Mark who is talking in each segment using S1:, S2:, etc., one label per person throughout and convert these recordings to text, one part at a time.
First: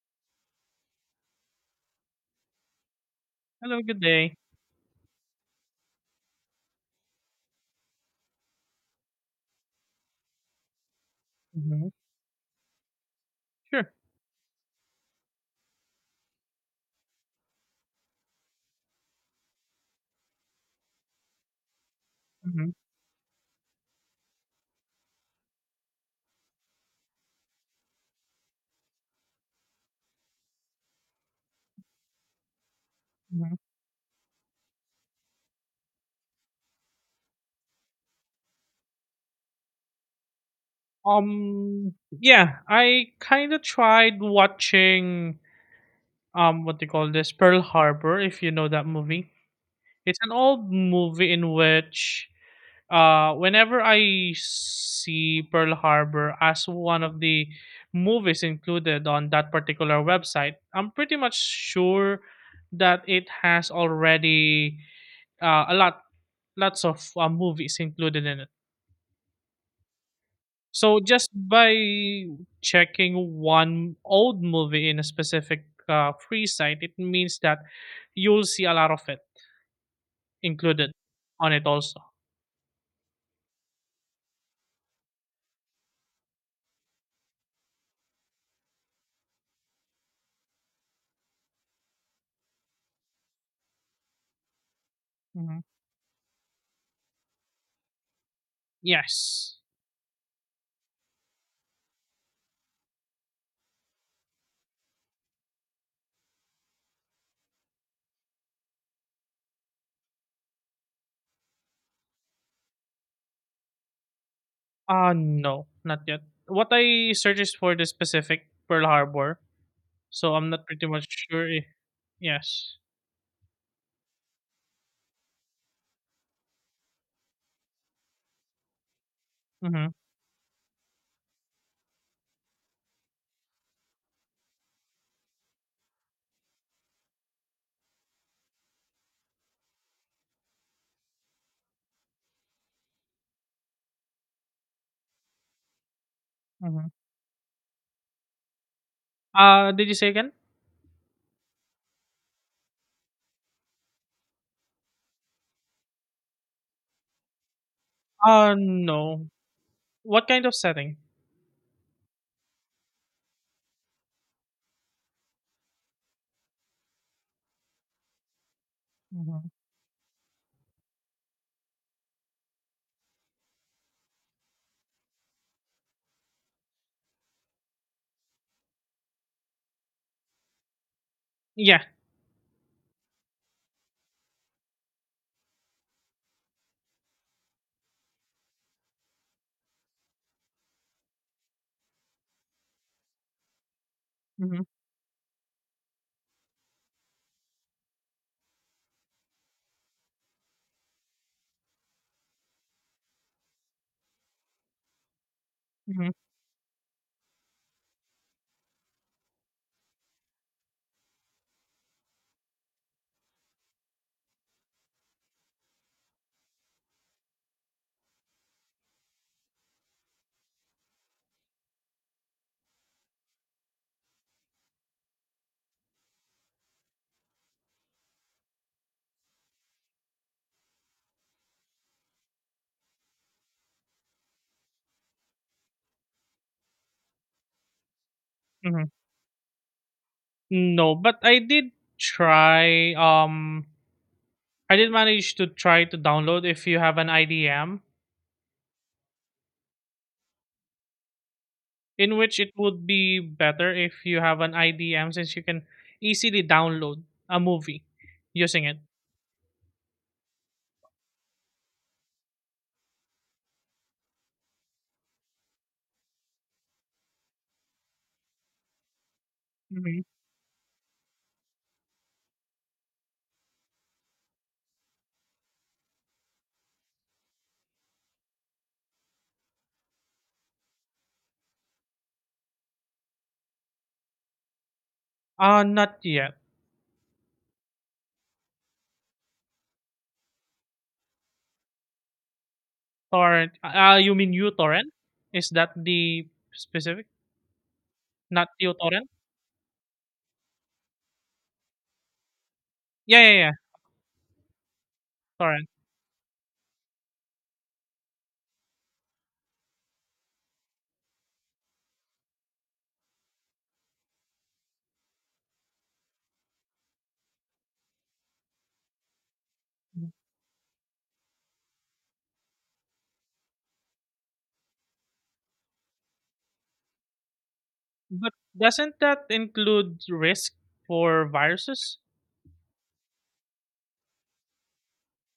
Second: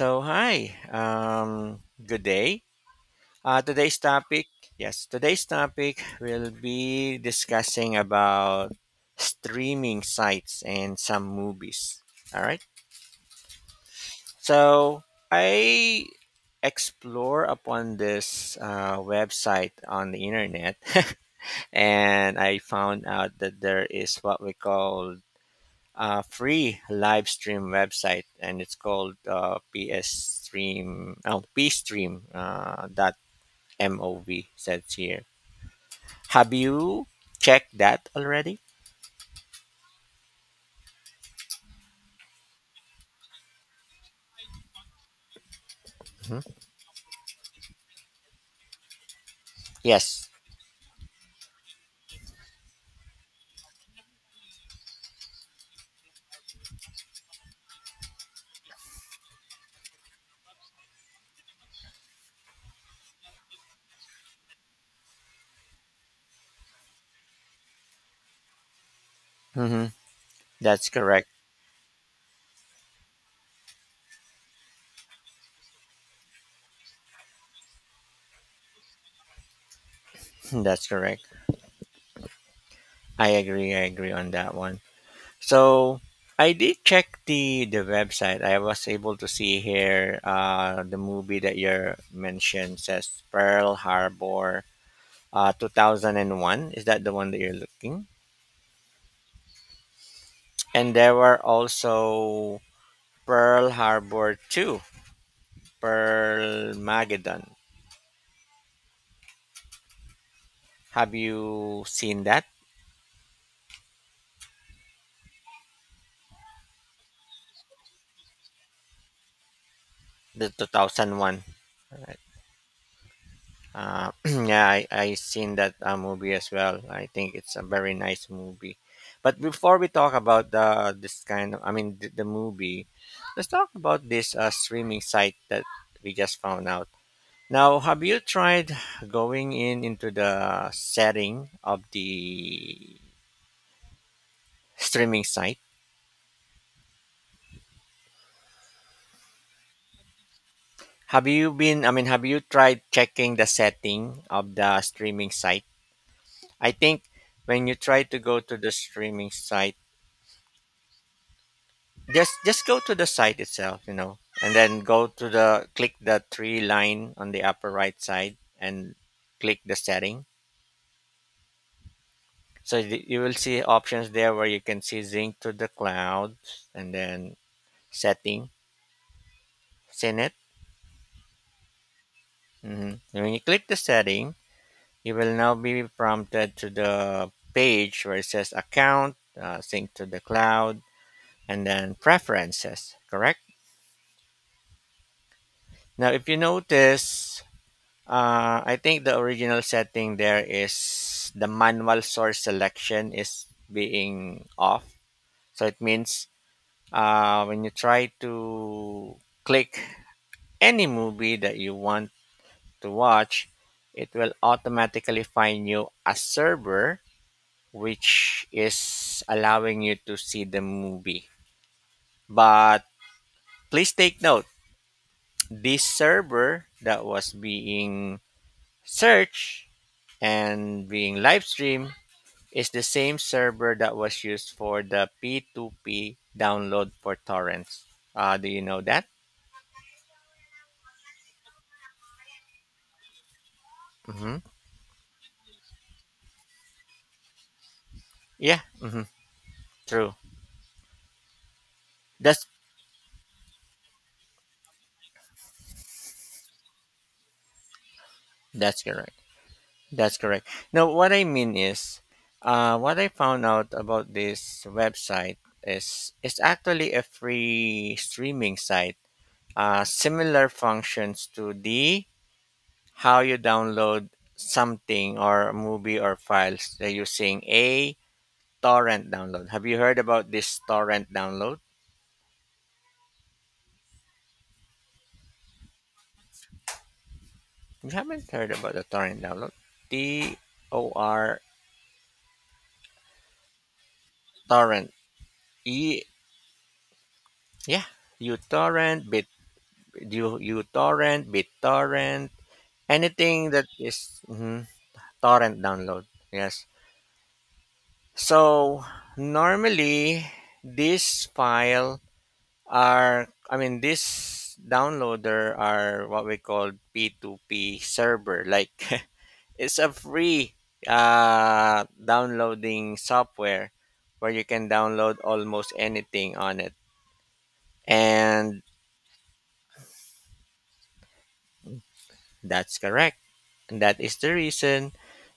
S1: So hi, um, good day. Uh,
S2: Hello,
S1: today's
S2: good day.
S1: topic, yes, today's topic will be discussing about streaming sites and some
S2: Mhm.
S1: movies. All right.
S2: Sure.
S1: So I explore upon this website on the internet, and I
S2: Mhm,
S1: found out that there is what we call free live stream website, and it's called PS Stream. Oh, pstream. Dot
S2: mhm.
S1: mov says here. Have you checked that already?
S2: Um, yeah, I kind of tried watching,
S1: Mhm.
S2: what they call this? Pearl Harbor, if you know that movie. It's
S1: Yes.
S2: an old movie in which, whenever I see Pearl Harbor as one of the movies included on that particular website, I'm pretty much sure that it has already uh, a lot, lots of movies included in it.
S1: Hmm. That's
S2: So
S1: correct.
S2: just by checking one old movie in a specific free site, it means that you'll see a lot of it
S1: That's
S2: included
S1: correct.
S2: on it also.
S1: I agree. I agree on that one. So I did check the website. I was able to see here the movie that you mentioned says Pearl Harbor,
S2: Hmm.
S1: 2001. Is that the one that you're looking?
S2: Yes.
S1: And there were also Pearl Harbor 2, Pearl Mageddon. Have you seen that?
S2: No, not yet. What I search is for the specific Pearl Harbor, so
S1: The
S2: I'm not pretty much
S1: 2001.
S2: sure. If,
S1: Right.
S2: yes.
S1: Yeah, I seen that movie as well. I think it's a very nice movie. But before
S2: Mm-hmm.
S1: we talk about the this kind of, I mean, the movie, let's talk about this streaming site that we just found out. Now, have you tried going in into the setting of the streaming site.
S2: Mm-hmm. Did you say again?
S1: Have you been, I mean, have you tried checking the setting of the streaming site? I think when you try to go
S2: Uh
S1: to the
S2: no.
S1: streaming site,
S2: What kind of setting?
S1: just go to the site itself, you know, and then go to the click the three line on the upper right side and
S2: Hmm.
S1: click the setting. So you will see options there where you can see sync to the cloud and then setting, sync it.
S2: Yeah.
S1: Hmm. When you click the setting, you will now be prompted to the page where it says account, sync to the cloud, and then preferences, correct?
S2: Mm-hmm.
S1: Now, if you notice, I think the original setting there is the manual source selection is being off. So it
S2: Mm-hmm.
S1: means when you try to click any movie that you want to watch, it will automatically find you a server which is allowing you to see the movie. But please take note this server that was being searched and being live streamed is the same server that was used for the P2P download for torrents. Do you know that?
S2: No, but try um
S1: Mm-hmm.
S2: I did manage to try to download if you have an IDM
S1: Yeah, mm-hmm. True.
S2: in which
S1: That's
S2: it would be better if you have an IDM since you can easily download a movie using it.
S1: that's correct. That's correct. Now, what I mean is, what I found out about this website is it's actually a free streaming site.
S2: Mhm.
S1: Similar functions to the how you download something or a movie or files. They're using a torrent download. Have you heard about this torrent download?
S2: Not yet.
S1: You haven't heard about the torrent download. T-O-R
S2: Torrent. You mean
S1: torrent.
S2: uTorrent? Is that
S1: E
S2: the specific?
S1: yeah. You
S2: Not uTorrent?
S1: torrent, you torrent, BitTorrent,
S2: Yeah, yeah,
S1: anything
S2: yeah.
S1: that is- mhm, torrent
S2: Torrent.
S1: download. Yes. So normally this file are I mean this downloader are what we call P2P server. Like it's a
S2: Mhm.
S1: free downloading software where you can download almost anything on it.
S2: But
S1: And
S2: doesn't that include risk for viruses?
S1: that's correct. And that is the reason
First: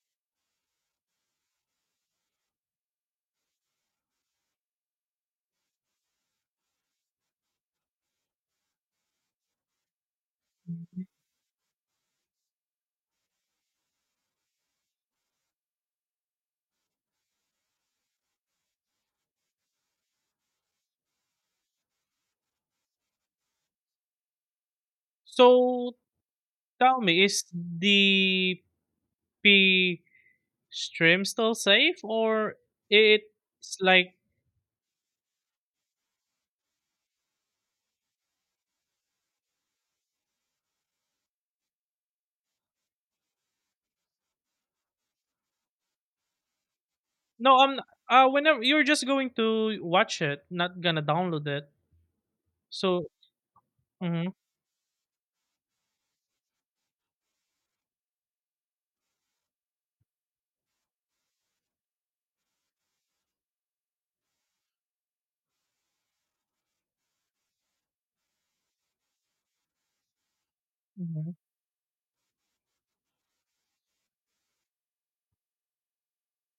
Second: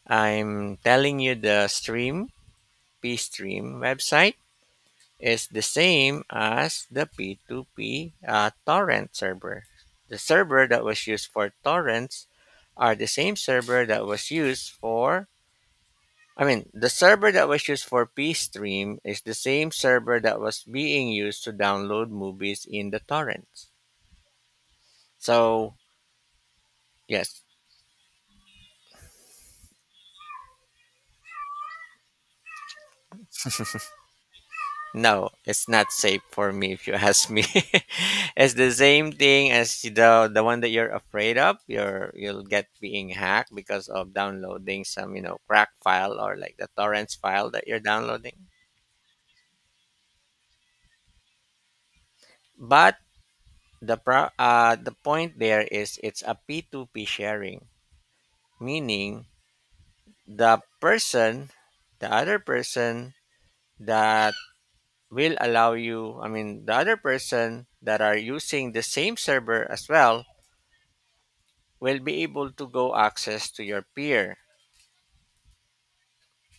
S1: I'm telling you the stream, PStream website is the same as the P2P torrent server. The server that was used for torrents are the same server that was used for I mean, the server that was used for PStream is the same server that was being used to download movies in the torrents. So,
S2: So, tell me,
S1: yes,
S2: is the P stream still safe, or it's like,
S1: no, it's not safe for me if you ask me. It's the same thing as the one that you're afraid of. You'll get being hacked because of downloading some you know crack file or like the torrents file
S2: no,
S1: that you're
S2: I'm
S1: downloading.
S2: whenever you're just going to watch it, not gonna download it.
S1: But
S2: So. Mm-hmm,
S1: the point there is it's a P2P sharing, meaning the person, the other person that will allow you. I mean, the other person that are using the same server as well
S2: mm-hmm,
S1: will be able to go access to your peer.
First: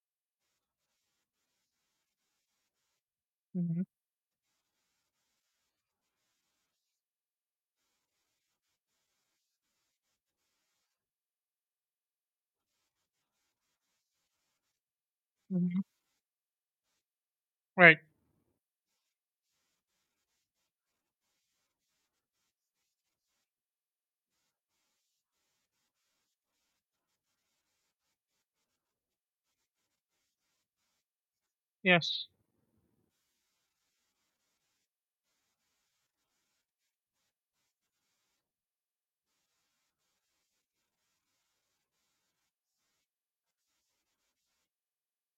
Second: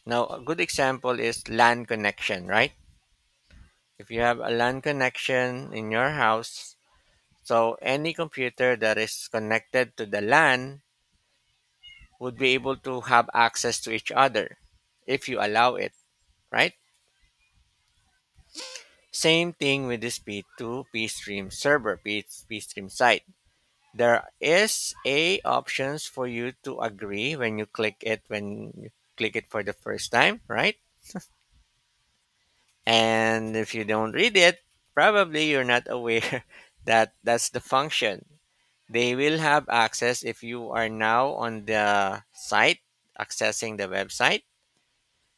S1: Now, a good example is LAN connection, right?
S2: mm-hmm.
S1: If you have a LAN connection in your house, so any computer that is connected to the LAN would be able to have access to each other if you allow
S2: Hmm,
S1: it, right?
S2: right.
S1: Same thing with this P2 p stream server, P stream site. There is a options for you to agree when you click it for the first time, right?
S2: Yes.
S1: And if you don't read it, probably you're not aware that that's the function. They will have access if you are now on the site accessing the website.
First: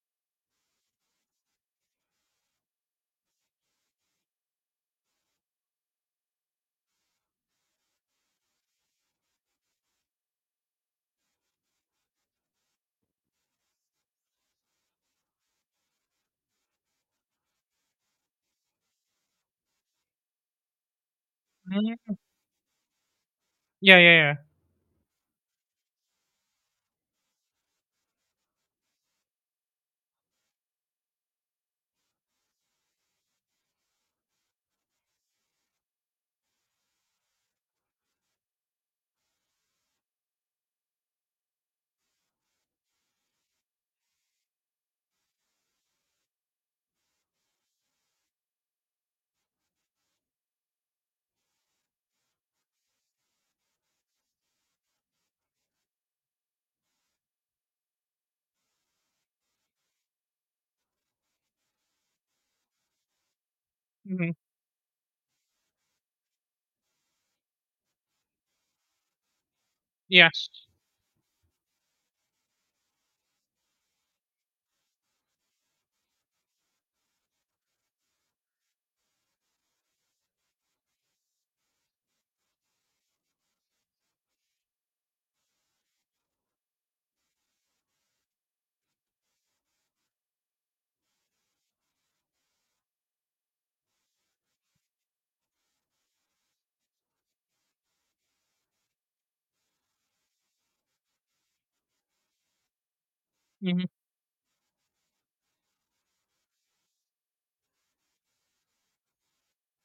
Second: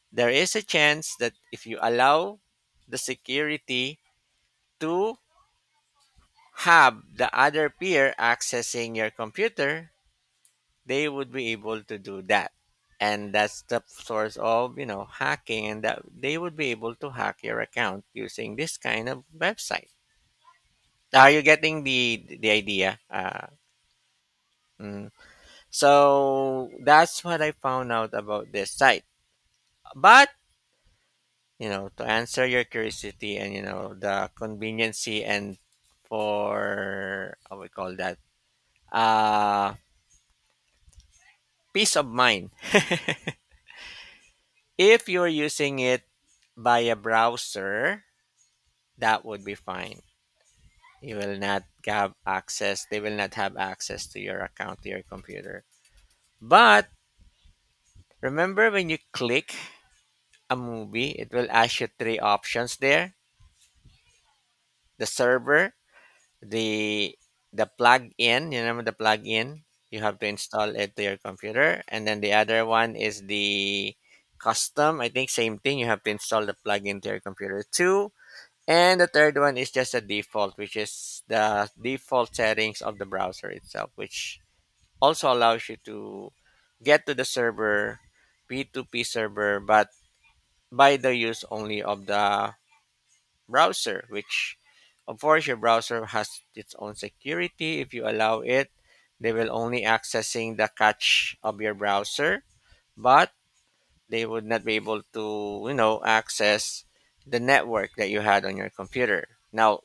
S1: There is a chance that if you allow the security to have the other peer accessing your computer, they would be able to do that. And that's the source of, you know, hacking and that they would be able to hack your account using this kind of website. Are you getting
S2: Hmm.
S1: the idea?
S2: Yeah, yeah,
S1: Mm. So that's what I found out about this site. But you know, to answer your curiosity and you know the conveniency and for how we call that uh peace of mind. If you're using it by a browser, that would be fine. You will not have access. They will not have access to your account to your computer. But remember when you click a movie, it will ask you three options there:
S2: yeah. Hmm.
S1: the server, the the plug-in. You remember the plug-in? You have to
S2: Yes.
S1: install it to your computer, and then the other one is the custom. I think same thing. You have to install the plug-in to your computer too. And the third one is just a default, which is the default settings of the browser itself, which also allows you to get to the server, P2P server, but by the use only of the browser, which of course your browser has its own security. If you allow it, they will only accessing the cache of your browser, but
S2: hmm
S1: they would not be able to, you know, access the network that you had on your computer. Now,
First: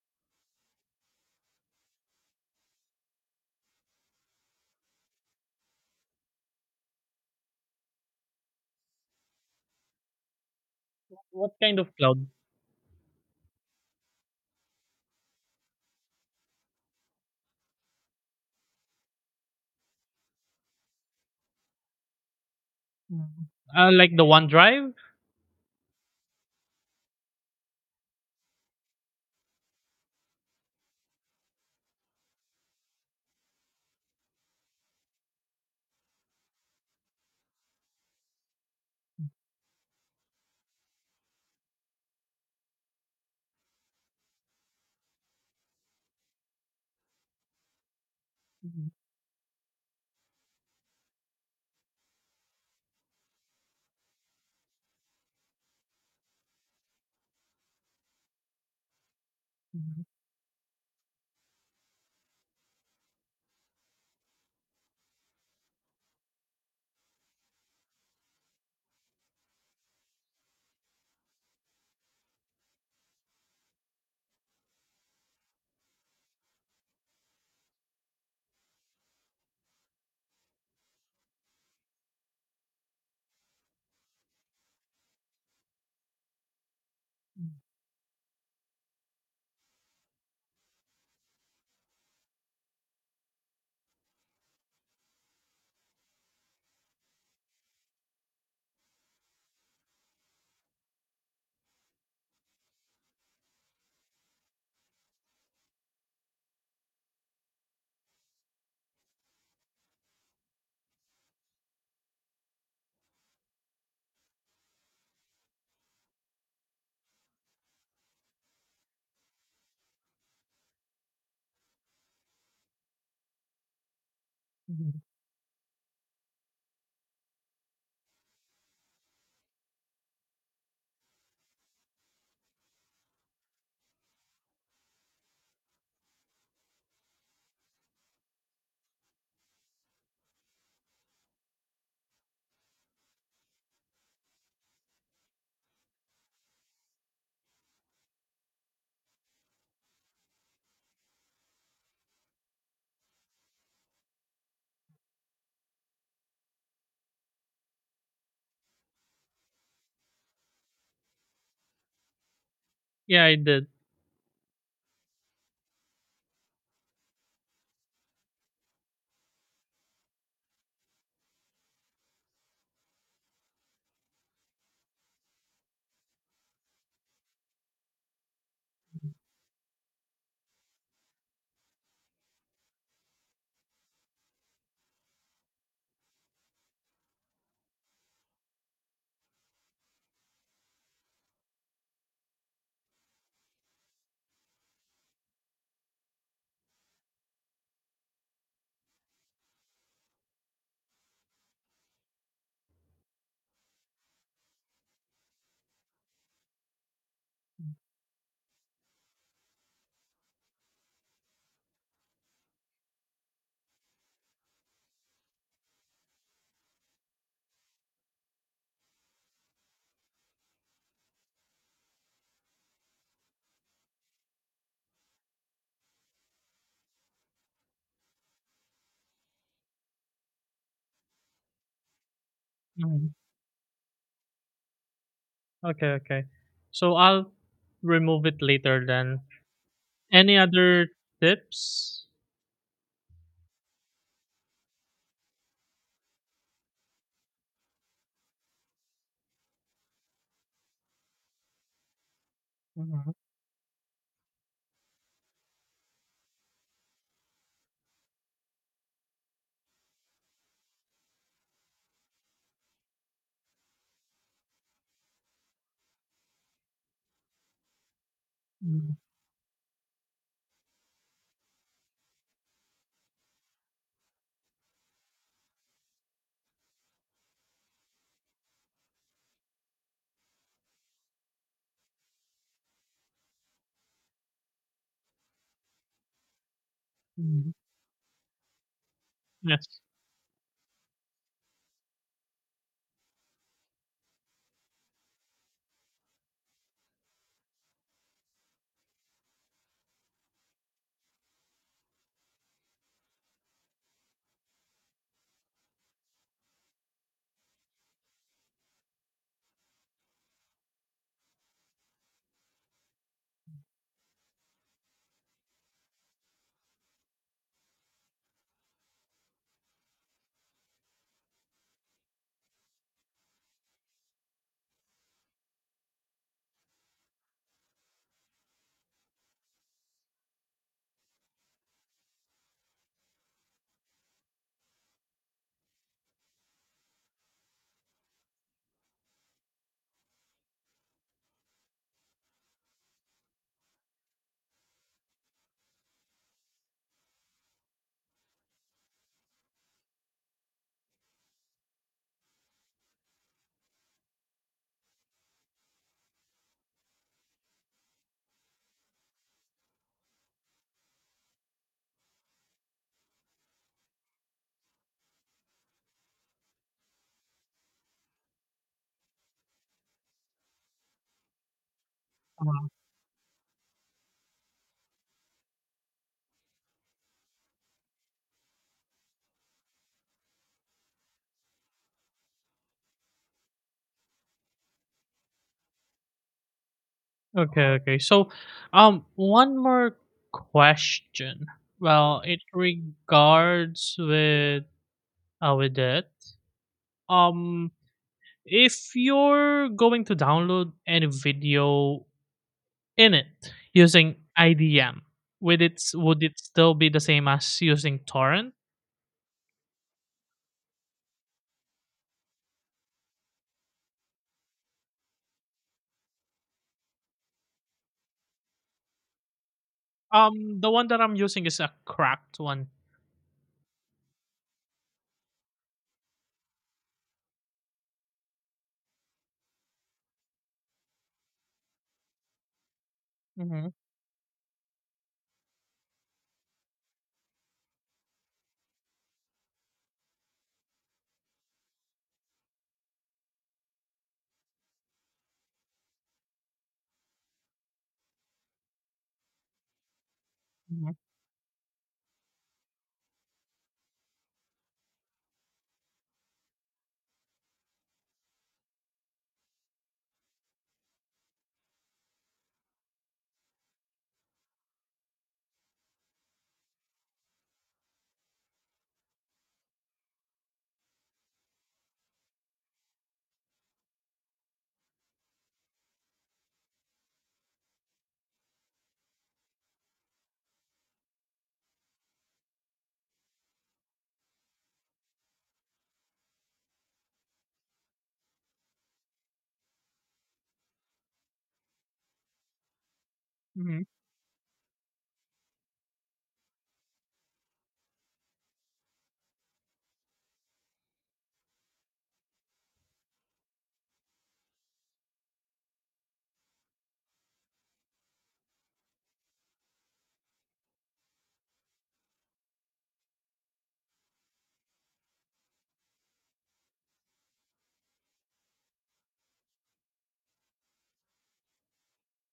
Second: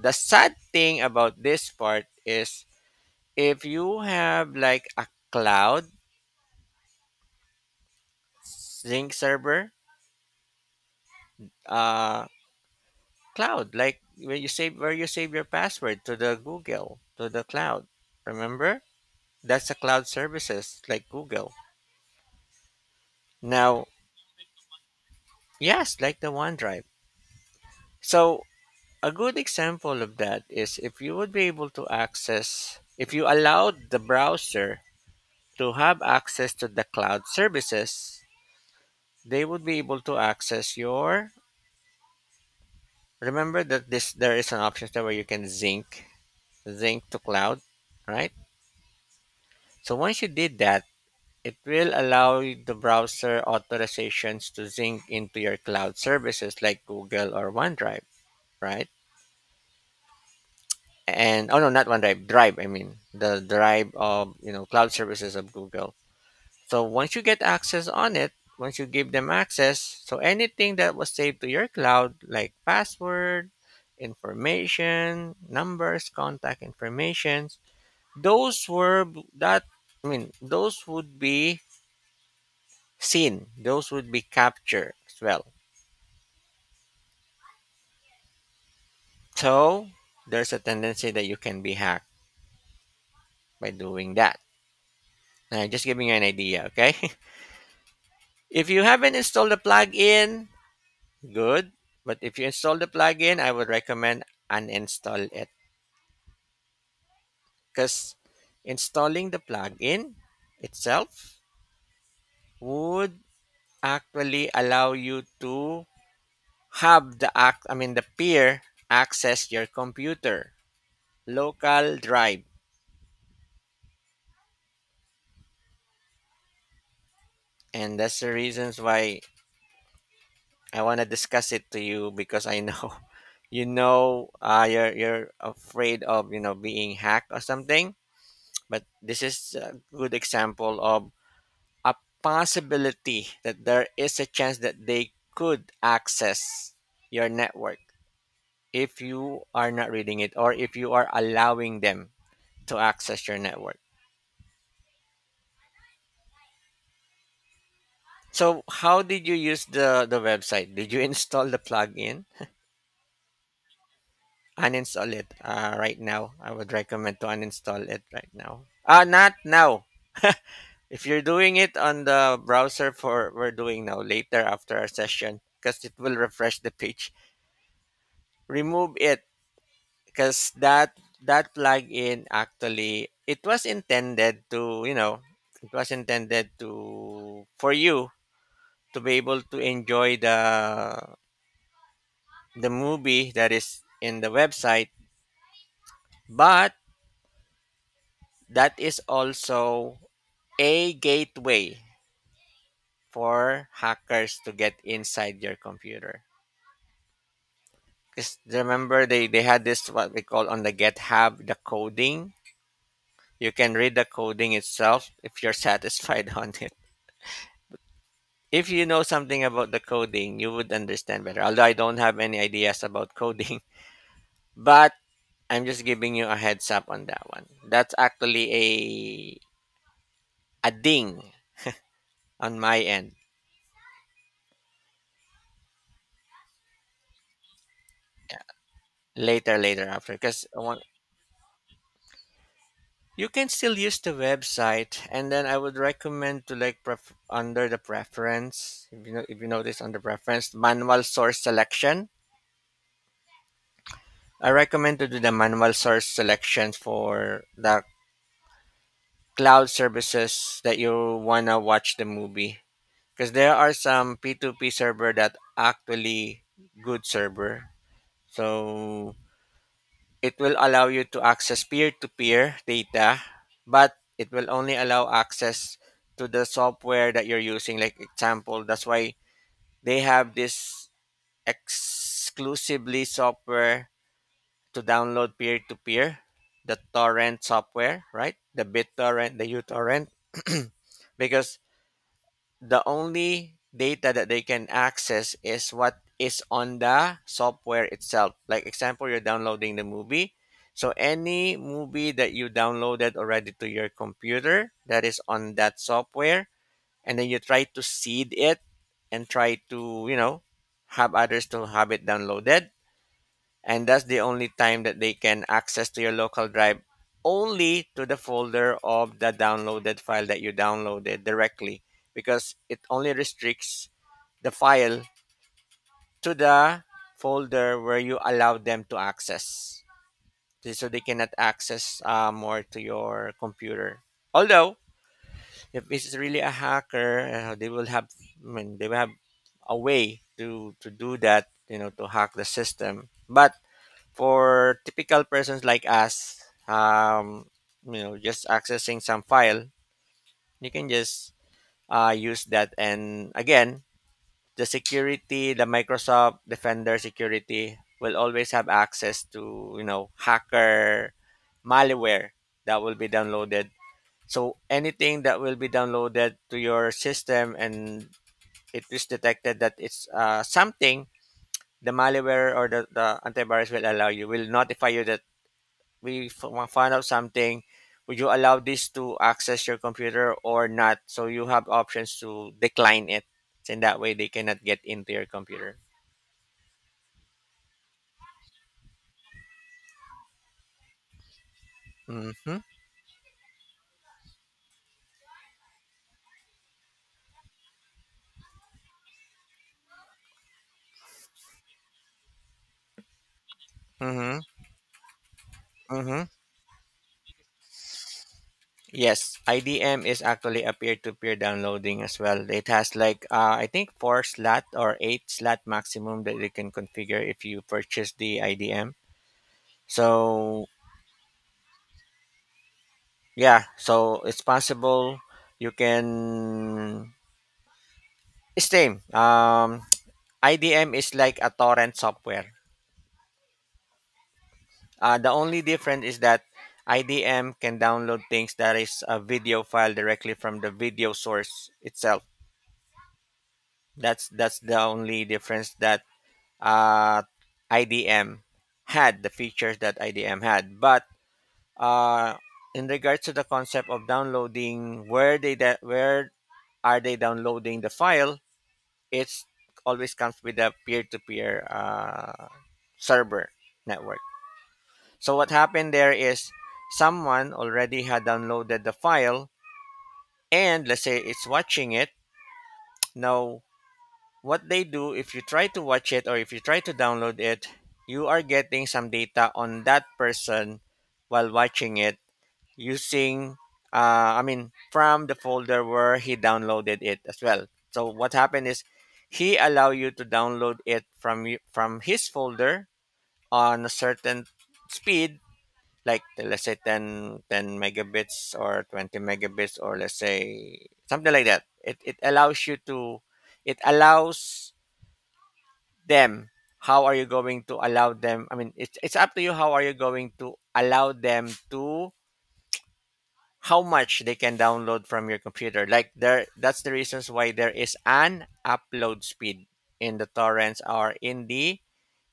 S1: the sad thing about this part is if you have like a cloud sync server,
S2: What kind of
S1: uh,
S2: cloud?
S1: cloud like where you save your password to the Google to the cloud. Remember? That's the cloud services like Google.
S2: Mhm.
S1: Now,
S2: Like the OneDrive?
S1: yes, like the OneDrive. So, a good example of that is if you would be able to access, if you allowed the browser to have access to the cloud services, they would be able to access your. Remember that this there is an option there where you can sync to cloud, right?
S2: Mhm,
S1: So once you did that, it will allow the browser authorizations to sync into your cloud services like Google or OneDrive. Right?
S2: mhm,
S1: And oh no, not OneDrive, Drive. I mean the Drive of you know cloud services of Google. So once you get access on it, once you give them access, so anything that was saved to your cloud, like password, information, numbers, contact information, those were that. I mean, those would be seen. Those would be captured as well. So there's a tendency that you can be hacked by doing that. Just giving you an idea, okay? If you haven't installed the plugin, good. But if you install the plugin, I would recommend uninstall it because installing the plugin itself would actually allow you to have the act I mean the peer access your computer local drive
S2: mhm.
S1: and that's the reasons why I want to discuss it to you because I know you know you're afraid of you know being hacked or something. But this is a good example of a possibility that there is a chance that they could access your network if you are not reading it or if you are allowing them to access your network. So, how did you use the website? Did you install the plugin?
S2: Yeah, I did.
S1: Uninstall it right now. I would recommend to uninstall it right now. Not now. If you're doing it on the browser for we're doing now later after our session, because it will refresh the page, remove it because that plugin actually it was intended to for you to be able to enjoy the movie that is in the website, but that is also a gateway for hackers to get inside your computer. Because remember they had this what we call on the GitHub the coding. You can read the coding itself if you're satisfied on it. If you know something about the coding, you would understand better. Although I don't have any ideas about coding, but I'm just giving you a heads up on that one. That's actually a ding on my
S2: Mhm.
S1: end
S2: Okay, okay. So I'll remove it later then.
S1: later later after
S2: Any
S1: because
S2: other tips?
S1: you can still use the website, and then I would recommend to like under the preference. If you know, if you notice under preference, manual source selection.
S2: Mhm,
S1: I recommend to do the manual source selection for the cloud services that you wanna watch the movie, because there are some P two P server that actually good server.
S2: mhm,
S1: So it will allow you to access peer to peer data, but it will only allow access to the software that you're using. Like, example, that's why they have this exclusively software to download peer to peer, the torrent
S2: mhm.
S1: software, right? The BitTorrent, the
S2: Yes.
S1: uTorrent, because the only data that they can access is what is on the software itself. Like example, you're downloading the movie. So any movie that you downloaded already to your computer that is on that software, and then you try to seed it and try to, have others to have it downloaded, and that's the only time that they can access to your local drive, only to the folder of the downloaded file that you downloaded directly, because it only restricts the file to the folder where you allow them to access, so they cannot access more to your computer. Although if this is really a hacker, they will have a way to do that, you know, to hack the system. But for typical persons like us, um, just accessing some file, you can just use that. And again, the security, the Microsoft Defender security will always have access to, you know, hacker malware that will be downloaded. So anything that will be downloaded to your system and it is detected that it's something, the malware or
S2: uh
S1: the antivirus will allow you, will notify you that want to find out something, would you allow this to access your computer or not, so you have options to decline it, and that way they cannot get into your computer.
S2: Okay, okay. So, one more question. Well, it
S1: Mm-hmm,
S2: regards with with it. Um, if you're going to download any video in it using
S1: mm-hmm,
S2: IDM,
S1: mm-hmm.
S2: would it still be the same as using torrent?
S1: Yes, IDM is actually a peer-to-peer downloading as well. It has like I think four slot or eight slot maximum that you can configure if you purchase the IDM. So
S2: The one that I'm using is a cracked one.
S1: yeah, so it's possible, you can same IDM is like a torrent software.
S2: Mhm,
S1: The only difference is that IDM can download things that is a video file directly from the video source itself. That's the only difference that uh, IDM had, the features that IDM had.
S2: mhm,
S1: But uh, in regards to the concept of downloading, where are they downloading the file? It's always comes with a peer-to-peer server network. So what happened there is someone already had downloaded the file and let's say it's watching it. Now, what they do if you try to watch it or if you try to download it, you are getting some data on that person while watching it using from the folder where he downloaded it as well. So what happened is he allow you to download it from his folder
S2: mhm,
S1: on a certain speed, like let's say ten megabits or 20 megabits, or let's say something like that. It allows you to, it allows them, how are you going to allow them, I mean it's up to you how are you going to allow them to, how much they can download from your computer, like there, that's the reasons why there is an upload speed in the torrents or in the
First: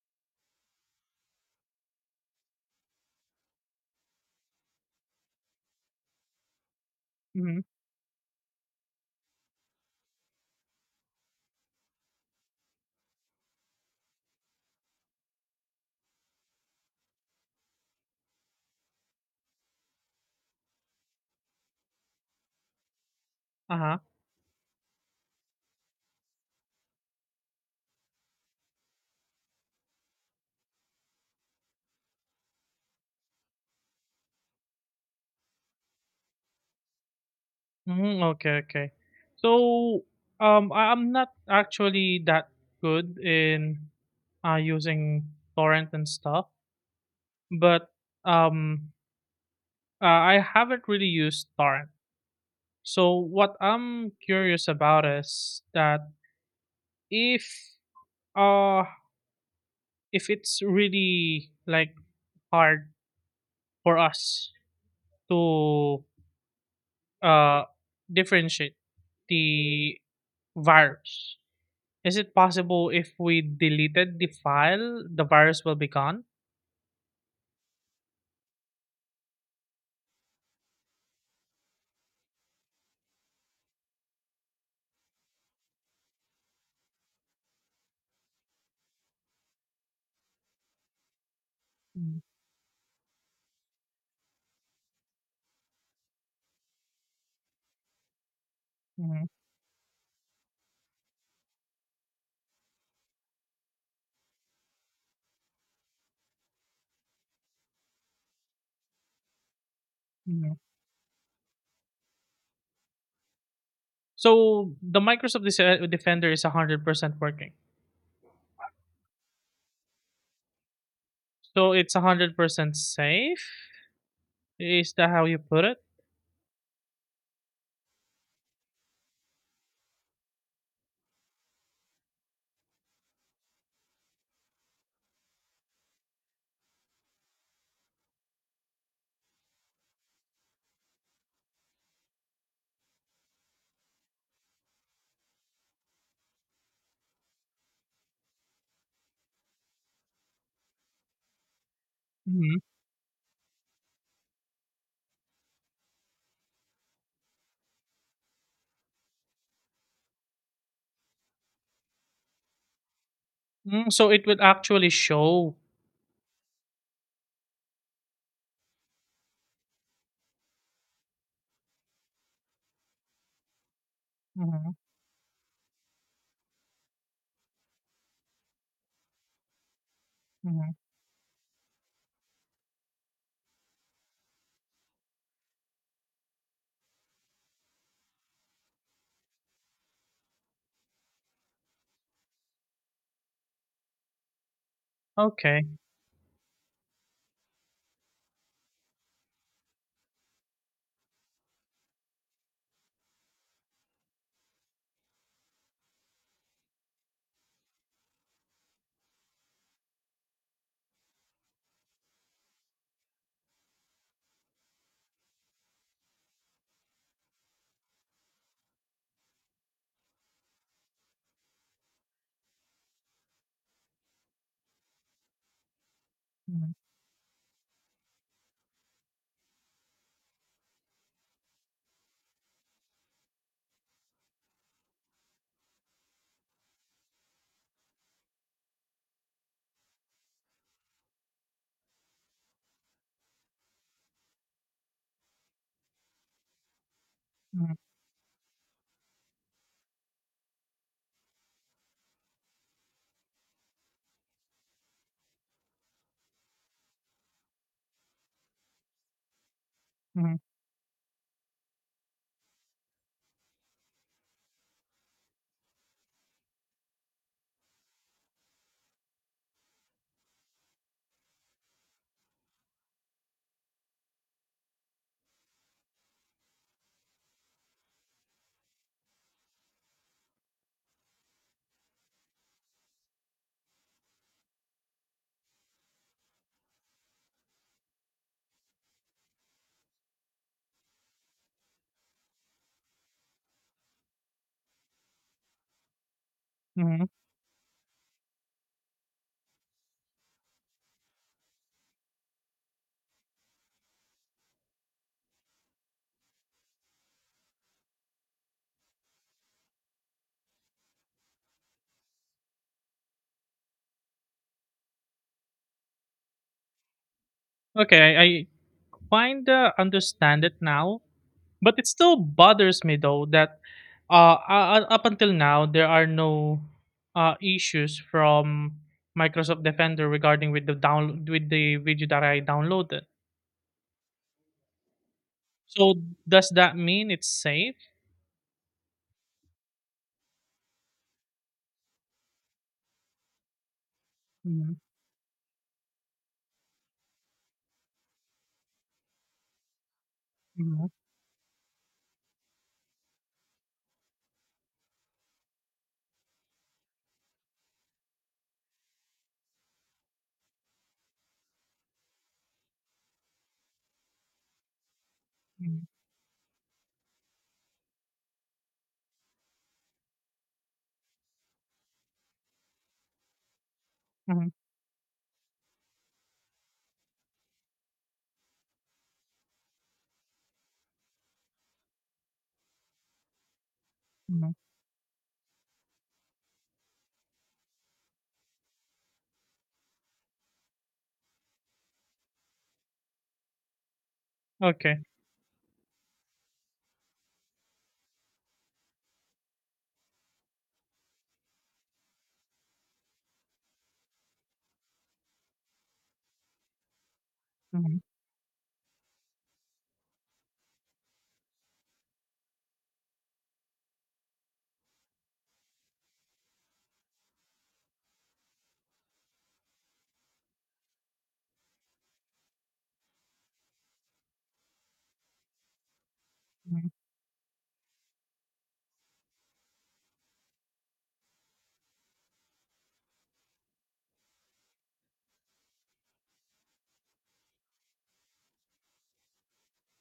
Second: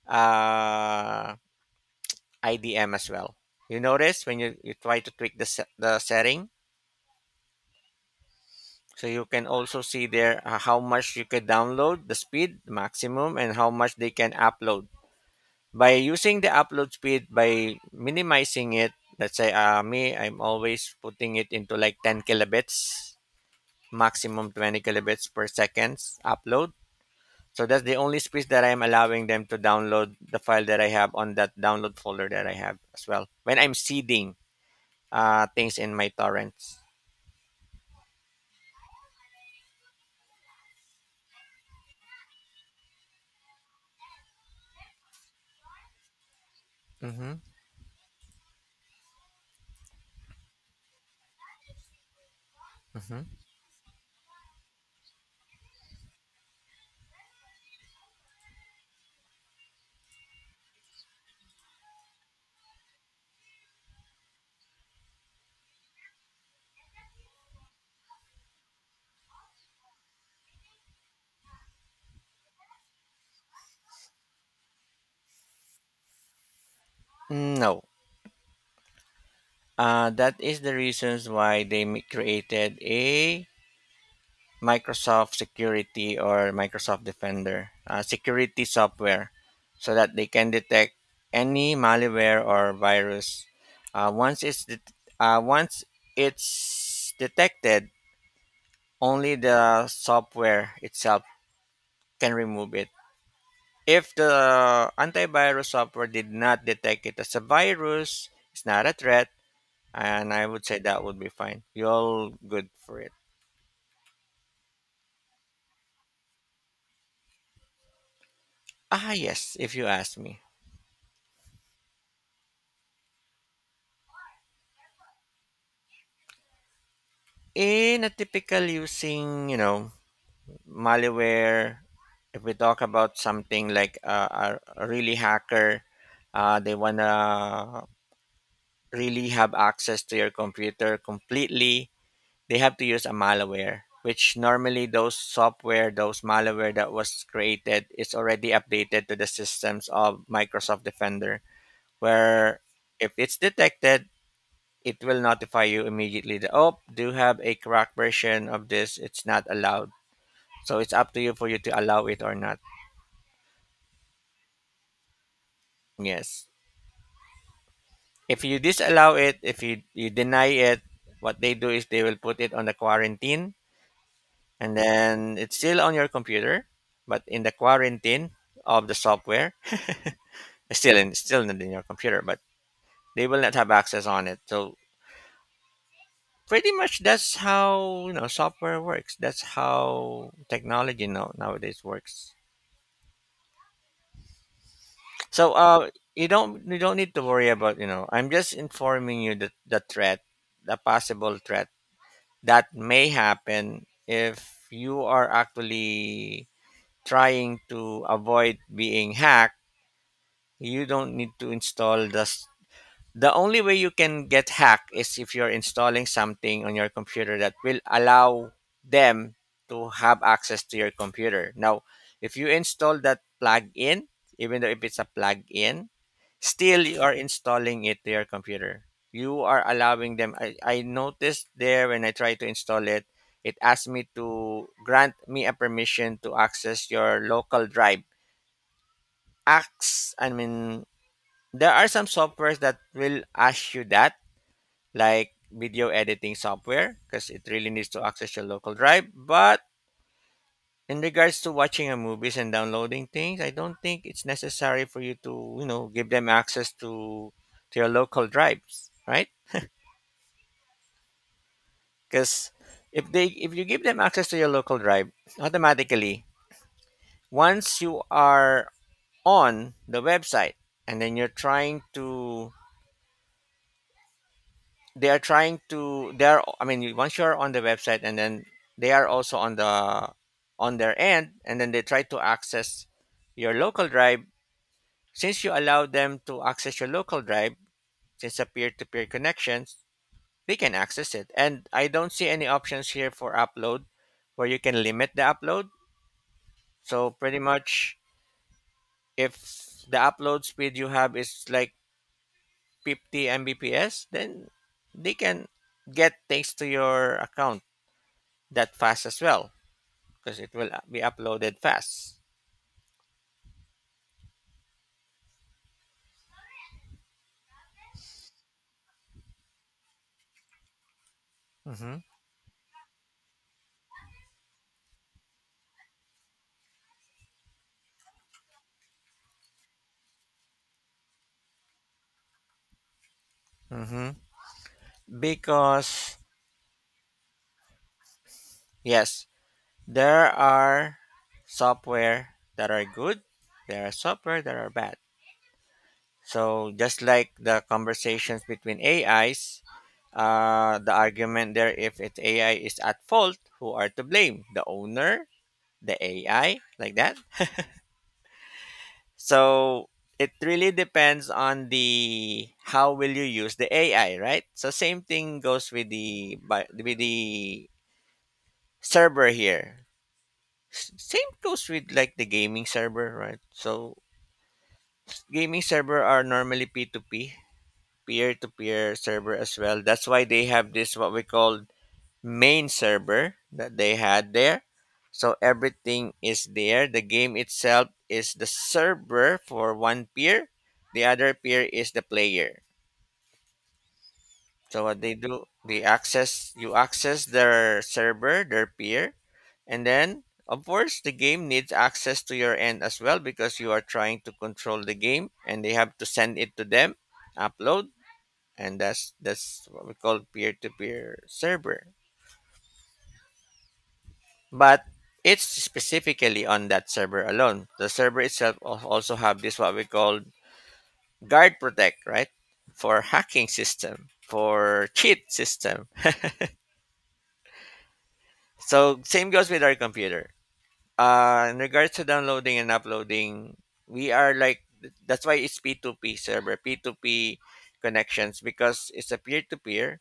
S1: uh, IDM as well. You notice when you try to tweak the, the setting.
S2: mhm.
S1: So you can also see there how much you can download, the speed maximum, and how much they can upload. By using the upload speed, by minimizing it, let's say me, I'm always putting it into like 10 kilobits,
S2: Uh-huh.
S1: maximum 20 kilobits per second upload. So that's the only space that I'm allowing them to download the file that I have on that download folder that I have as well. When I'm seeding things in my torrents.
S2: Mm, okay, okay. So, I'm not actually that good in using torrent and stuff,
S1: Mm-hmm,
S2: but um, I haven't really used torrent. So,
S1: mm-hmm.
S2: what I'm curious about is that if uh if it's really like hard for us to uh differentiate the virus. Is it possible if we deleted the file, the virus will be gone?
S1: No, that is the reasons why they created a Microsoft Security or Microsoft Defender security software, so that they can detect any
S2: Mhm,
S1: malware or virus. Once once it's detected,
S2: mhm,
S1: only the software itself can remove it. If the antivirus software did not detect it as a virus, it's not a threat, and I
S2: mhm.
S1: would say that would be fine. You're all good for it.
S2: So the Microsoft Defender is 100% working.
S1: Ah, yes, if you ask me.
S2: So it's 100% safe? Is that how you put it?
S1: In a typical using, you know, malware, if we talk about something like a really hacker, they want to really have access to your computer completely, they have to use a malware. Which normally those software, those malware that was created is already updated to the systems of Microsoft Defender, where
S2: Mhm.
S1: if it's detected, it will notify you immediately that, oh, do have a cracked version of this, it's not allowed, so it's up to you for you to allow it or not.
S2: So it will actually show.
S1: Yes, if you disallow it, if you deny it, what they do is they will put it on the quarantine,
S2: Mhm,
S1: and then it's still on your computer, but in the quarantine of the software,
S2: mhm.
S1: still not in your computer, but they will not have access on it. So pretty much that's how, you know, software works, that's how technology nowadays works. So
S2: Okay.
S1: you don't need to worry about, you know, I'm just informing you that the threat, the possible threat that may happen. If you are actually trying to avoid being hacked, you don't need to install the only way you can get hacked is if you're installing something on your computer that will allow them to have access to your computer. Now, if you install that plug-in, even though if it's a plug-in,
S2: Mhm,
S1: still, you are installing it to your computer. You are allowing them. I noticed there when I tried to install it, it asked me to grant me a permission to access your local drive. Acts, I mean, there are some softwares that will ask you that, like video editing software, because it really
S2: mhm,
S1: needs to access your local drive. But in regards to watching a movies and downloading things, I don't think it's necessary for you to, you know, give them access to your local drives, right?
S2: mhm,
S1: Because if they, if you give them access to your local drive, automatically once you are on the website and then you're trying to, they are trying to they are I mean once you're on the website and then they are also on the, on their end, and then they try to access your local drive, since you allow them to access your local drive, since a peer-to-peer connections, they can access it. And I don't see any options here for upload where you can limit the upload.
S2: mhm.
S1: So pretty much, if the upload speed you have is like 50 Mbps, then they can get things to your account that fast as well, because it will be uploaded fast.
S2: Okay, I kind of understand it now. But it
S1: Hmm.
S2: still bothers me though that uh, up until now, there are no issues from Microsoft Defender regarding with the video that I downloaded.
S1: Hmm.
S2: So
S1: Because
S2: does that mean it's safe?
S1: yes, there are software that are good, there are software that are
S2: Mhm,
S1: bad. So just like the conversations between AIs,
S2: mhm,
S1: the argument there if it's AI is at fault, who are to blame? The owner, the AI, like that. So it really depends on the how will you use the AI, right? So same thing goes
S2: mhm,
S1: with with the server here. Same goes with like the gaming server, right? So
S2: mhm,
S1: gaming server are normally P2P peer-to-peer server as well. That's why they have this what we call main server that they had
S2: mhm.
S1: there. So everything is there. The game itself is the server for one peer. The other peer is the player. So
S2: Okay.
S1: what they do, they access you access their server, their peer, and then of course the game needs access to your end as well, because you are trying to control the game and they have to send it to them, upload.
S2: Mhm,
S1: And that's what we call peer-to-peer server. But it's specifically on that server alone, the server itself also have this what we call guard protect, right? For hacking system, for cheat system.
S2: mhm,
S1: So same goes with our computer, in regards to downloading and uploading, we are like, that's why it's P2P server, P2P connections, because it's a peer-to-peer.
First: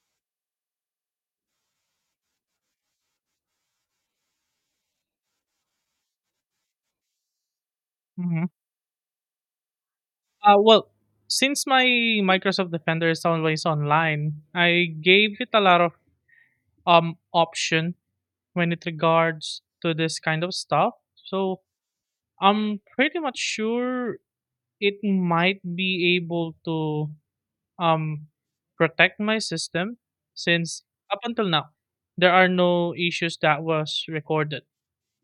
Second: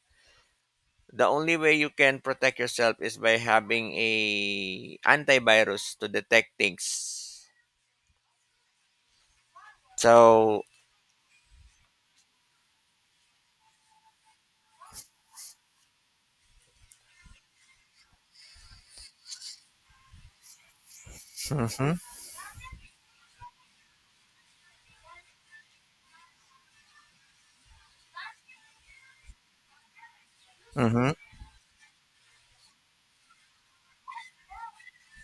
S1: The only way you can protect yourself is by having a antivirus to detect things.
S2: mhm.
S1: So,
S2: Well, since my Microsoft Defender is always online, I gave it a lot of option when it regards to this kind of stuff. So
S1: hmm.
S2: I'm pretty much sure it might be able to um protect my system, since
S1: Hmm.
S2: up until now there are no issues that was recorded.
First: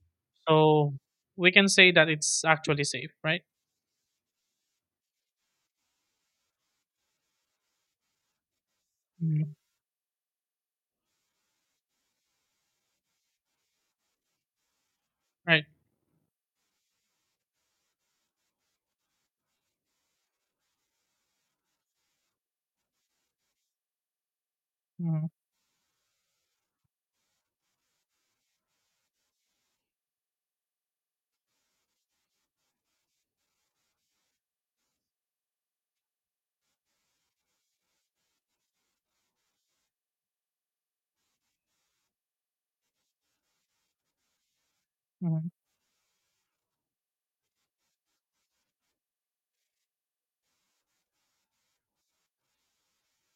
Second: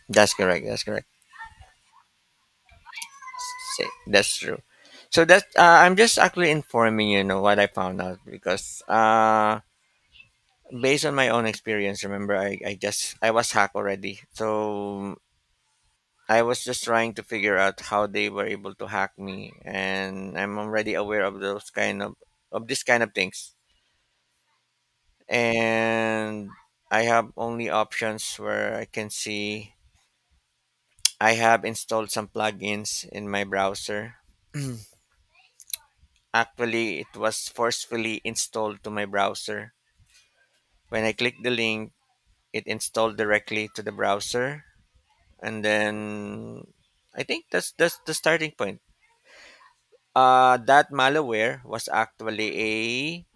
S1: That's correct. That's
S2: So
S1: correct.
S2: we can say that it's actually safe, right?
S1: That's true. So that I'm just actually informing you, know what I found out, because
S2: Mhm.
S1: based on my own experience, remember I was hacked already. So
S2: Right.
S1: I was just trying to figure out how they were able to hack me, and I'm already aware of those kind of this kind of things.
S2: Hmm.
S1: And I have only options where I can see I have installed some plugins in my browser. Actually, it was forcefully installed to my browser. When I clicked the link, it installed directly to the browser,
S2: Hmm.
S1: and then I think that's the starting point. That malware was actually a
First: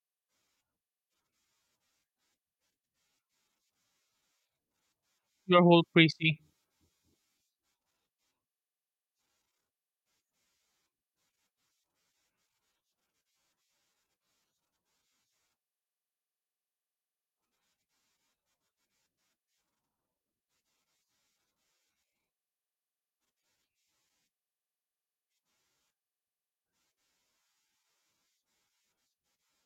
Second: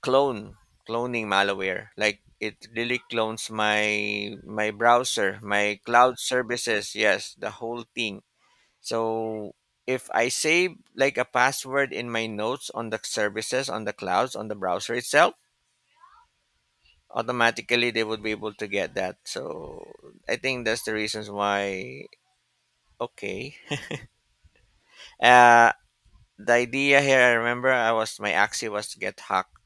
S1: clone cloning malware. Like it really clones my browser,
S2: Your
S1: my
S2: whole
S1: cloud
S2: precy.
S1: services, yes, the whole thing. So if I save like a password in my notes, on the services, on the clouds, on the browser itself, automatically they would be able to get that. So I think that's the reasons why. Okay. uh the idea here, I remember I was my axi was to get hacked,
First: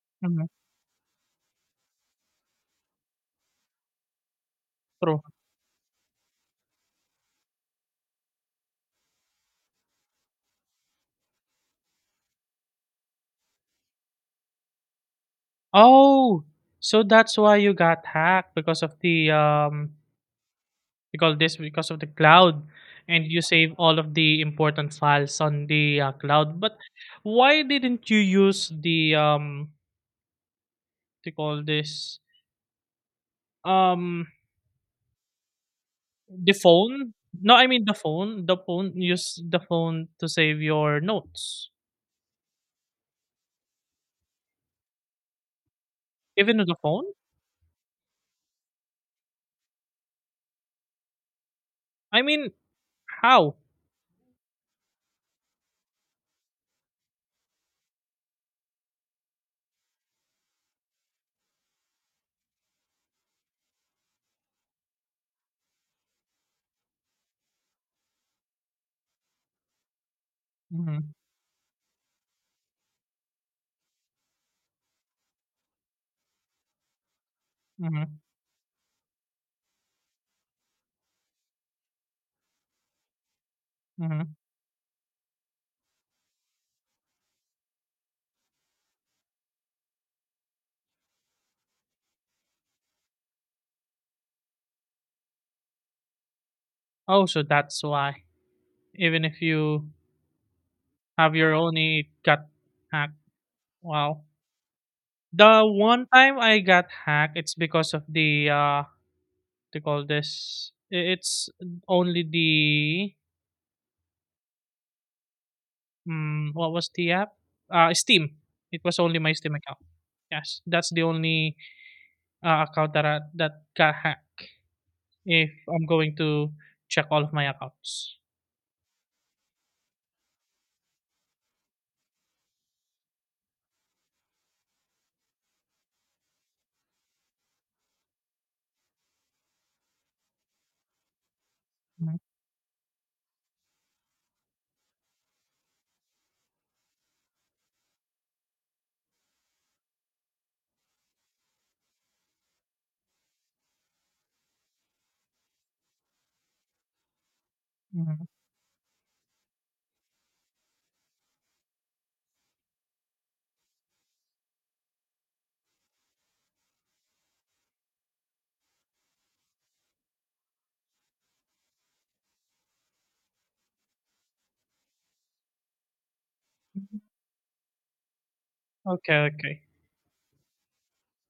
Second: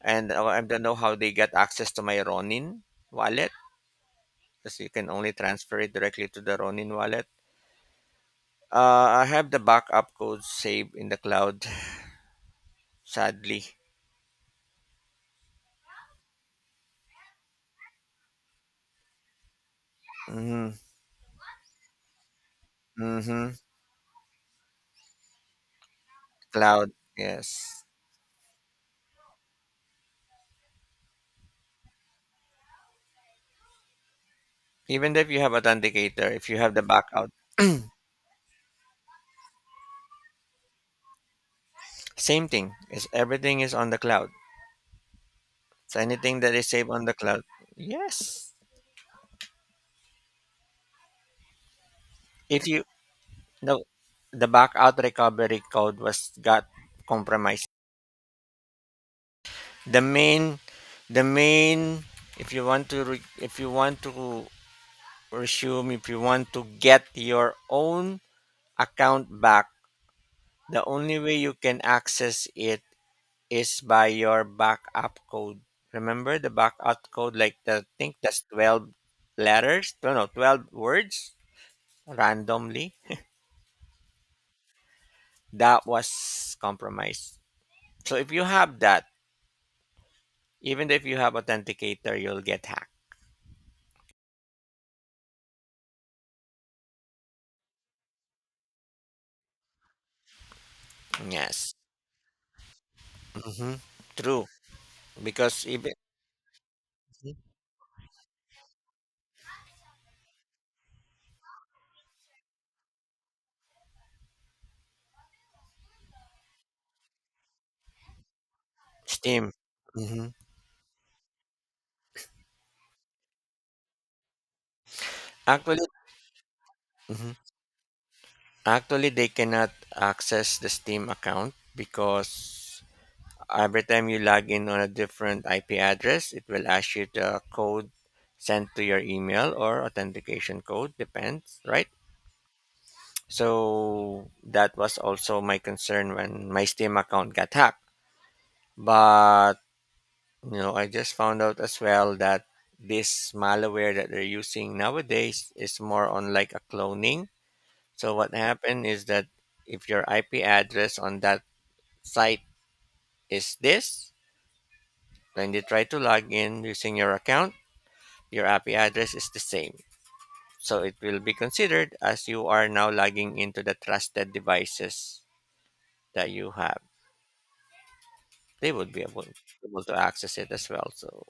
S1: and
S2: Hmm.
S1: I don't know how they got access to my ronin wallet, because you can
S2: True.
S1: only transfer it directly to the Ronin wallet. I have the backup code saved in the cloud, sadly.
S2: Oh, so that's why you got hacked, because of the,
S1: Mm-hmm.
S2: we call this, because of the cloud. And you
S1: Mm-hmm.
S2: save all of the important files on the cloud. But
S1: Cloud,
S2: why
S1: yes.
S2: didn't you use the, to call this, um
S1: Even if you have authenticator, if
S2: the
S1: you have the
S2: phone?
S1: backup,
S2: No, I mean the phone, use the phone to save your notes.
S1: same thing. Is everything is on the cloud. So anything that
S2: Even
S1: is
S2: with the
S1: saved on
S2: phone.
S1: the cloud, yes.
S2: I mean,
S1: If you
S2: how?
S1: No, the backout recovery code was got compromised. The main, the main. If you want to, re, If you want to presume if you want to get your own account back, the
S2: Mm-hmm,
S1: only way you can access it is by your backup code. Remember the backup code, like the I think
S2: mm-hmm,
S1: that's 12 letters, no, no, 12 words randomly.
S2: mm-hmm.
S1: That was compromised. So if you have that, even if you have authenticator, you'll get hacked.
S2: Oh, so that's why. Even if you have your
S1: Yes.
S2: own, it got hacked.
S1: Hmm.
S2: Wow.
S1: True,
S2: The
S1: because even...
S2: one time I got hacked, it's because of the, they call this, it's only the, what was the app, Steam. It was only my
S1: Steam.
S2: Steam account.
S1: Hmm.
S2: Yes, that's the only account that that got hacked if
S1: Actually,
S2: I'm going to check all
S1: mhm.
S2: of my accounts.
S1: Actually, they cannot access the Steam account because every time you log in on a different IP address, it will ask you the code sent to your email or authentication code, depends, right?
S2: Mhm,
S1: So that was also my concern when my Steam account got hacked. But, I just found out as well that this malware that they're using nowadays is more on like a cloning. So
S2: mhm.
S1: what happened is that if your IP address on that site is this. When they try to log in using your account, your API address is the same. So it will be considered as you are now logging into the trusted devices that you have. They would be
S2: Okay,
S1: able,
S2: okay.
S1: able to access it as well. So...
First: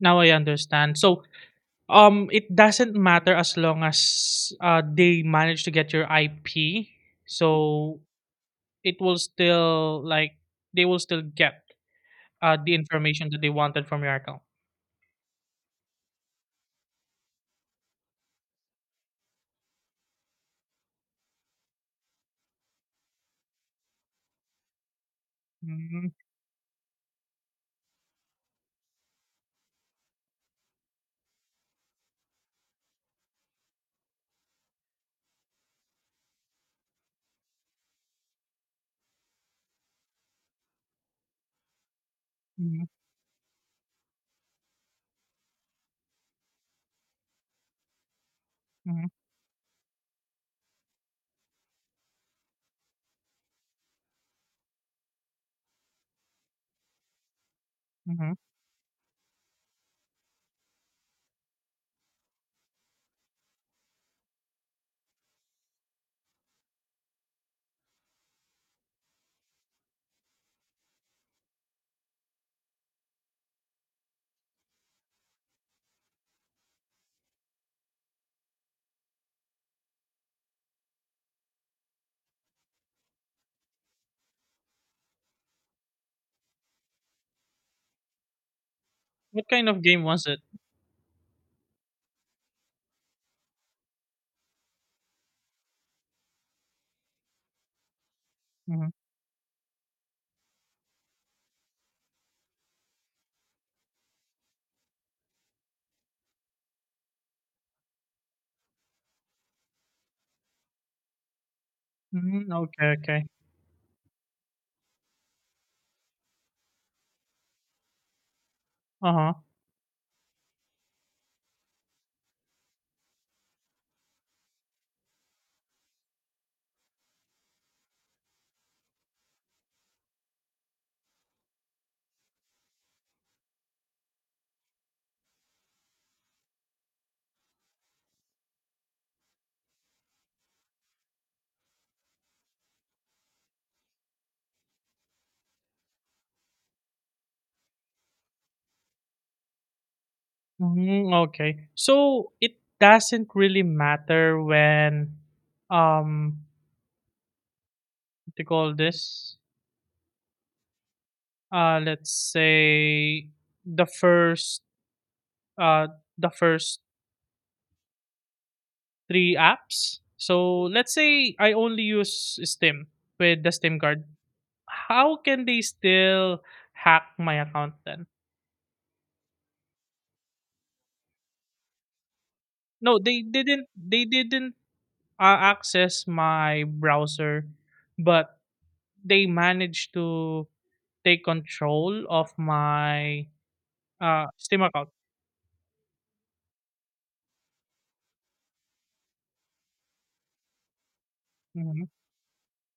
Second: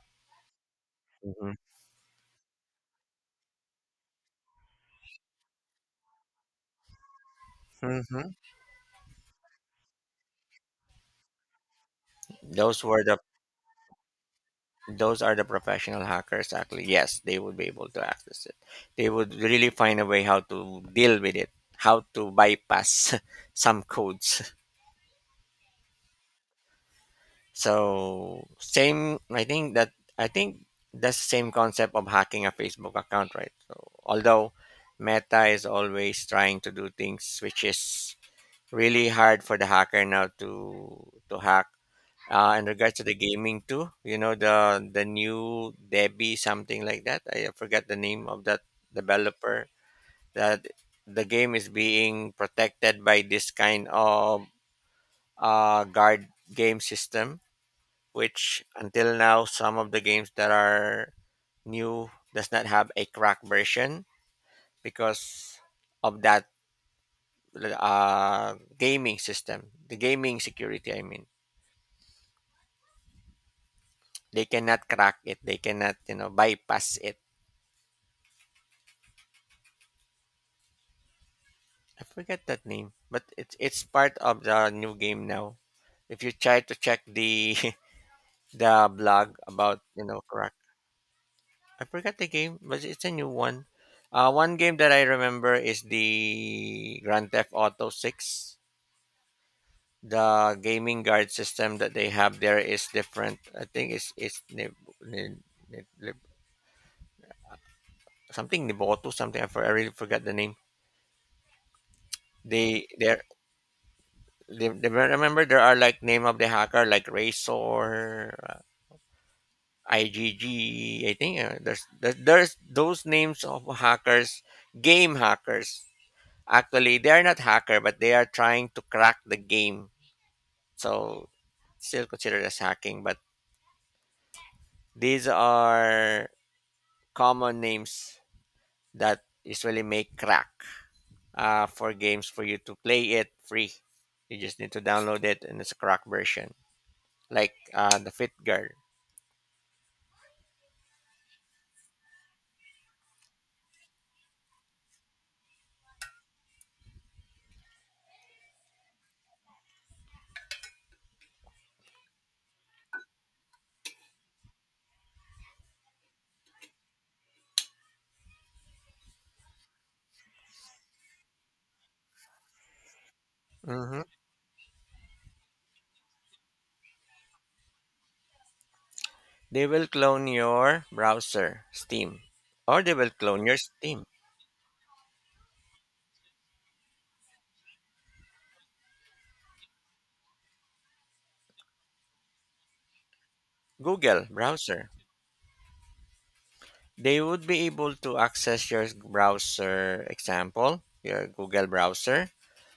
S2: Now I understand. So,
S1: Mhm.
S2: it doesn't matter as long as they manage to get your IP, so
S1: Mhm.
S2: it will still like, they will still get the
S1: those were the
S2: information that they wanted from your account.
S1: those are the professional hackers. Actually, yes, they would be able to access it. They would really find a way how to deal with it, how to bypass some codes.
S2: Mhm,
S1: So same, I think that's the same concept of hacking a Facebook account, right? So although Meta is always trying to do things which is really hard for the hacker now to hack. In
S2: mhm,
S1: regards to the gaming too, you know, the new Debbie something like that. I forget the name of that
S2: mhm,
S1: developer. That the game is being protected by this kind of guard game system,
S2: mhm.
S1: which until now some of the games that are new does not have a crack version because of that gaming system, the gaming security I mean, they cannot crack it, they cannot, you know, bypass it. I forget that name, but it's part of the new game now. If you try to check the the blog
S2: What kind
S1: about,
S2: of
S1: you
S2: game
S1: know,
S2: was it?
S1: crack... I forgot the game, but it's a new one. One game that I remember is the Grand Theft Auto 6.
S2: Mhm,
S1: The gaming guard system that they have there is different. I think it's Nib- Nib- Nib- Nib- something Niboto something. I really forgot the name.
S2: mhm,
S1: They
S2: okay,
S1: they're,
S2: okay.
S1: they remember there are like name of the hacker like Razor,
S2: Uh-huh.
S1: IGG. Think there's those names of hackers, game hackers. Actually, they are not hacker, but they are trying to crack the game. So still considered as hacking, but these are common names that usually make crack for games for you to play it free. You just need to download it and it's a crack version, like the Fit...
S2: Mhm, okay. So it doesn't really matter when, um what do you call this? Let's say the uh first three apps. So let's say I only use Steam with the Steam
S1: Hmm.
S2: card. How can they still hack my account then?
S1: They will clone your browser, Steam, or they
S2: No,
S1: will
S2: they
S1: clone your
S2: didn't
S1: Steam,
S2: they didn't uh, access my browser, but they managed to take control of my
S1: Google
S2: Steam
S1: browser.
S2: account.
S1: They would be able to access your browser, example your Google
S2: Hmm.
S1: browser.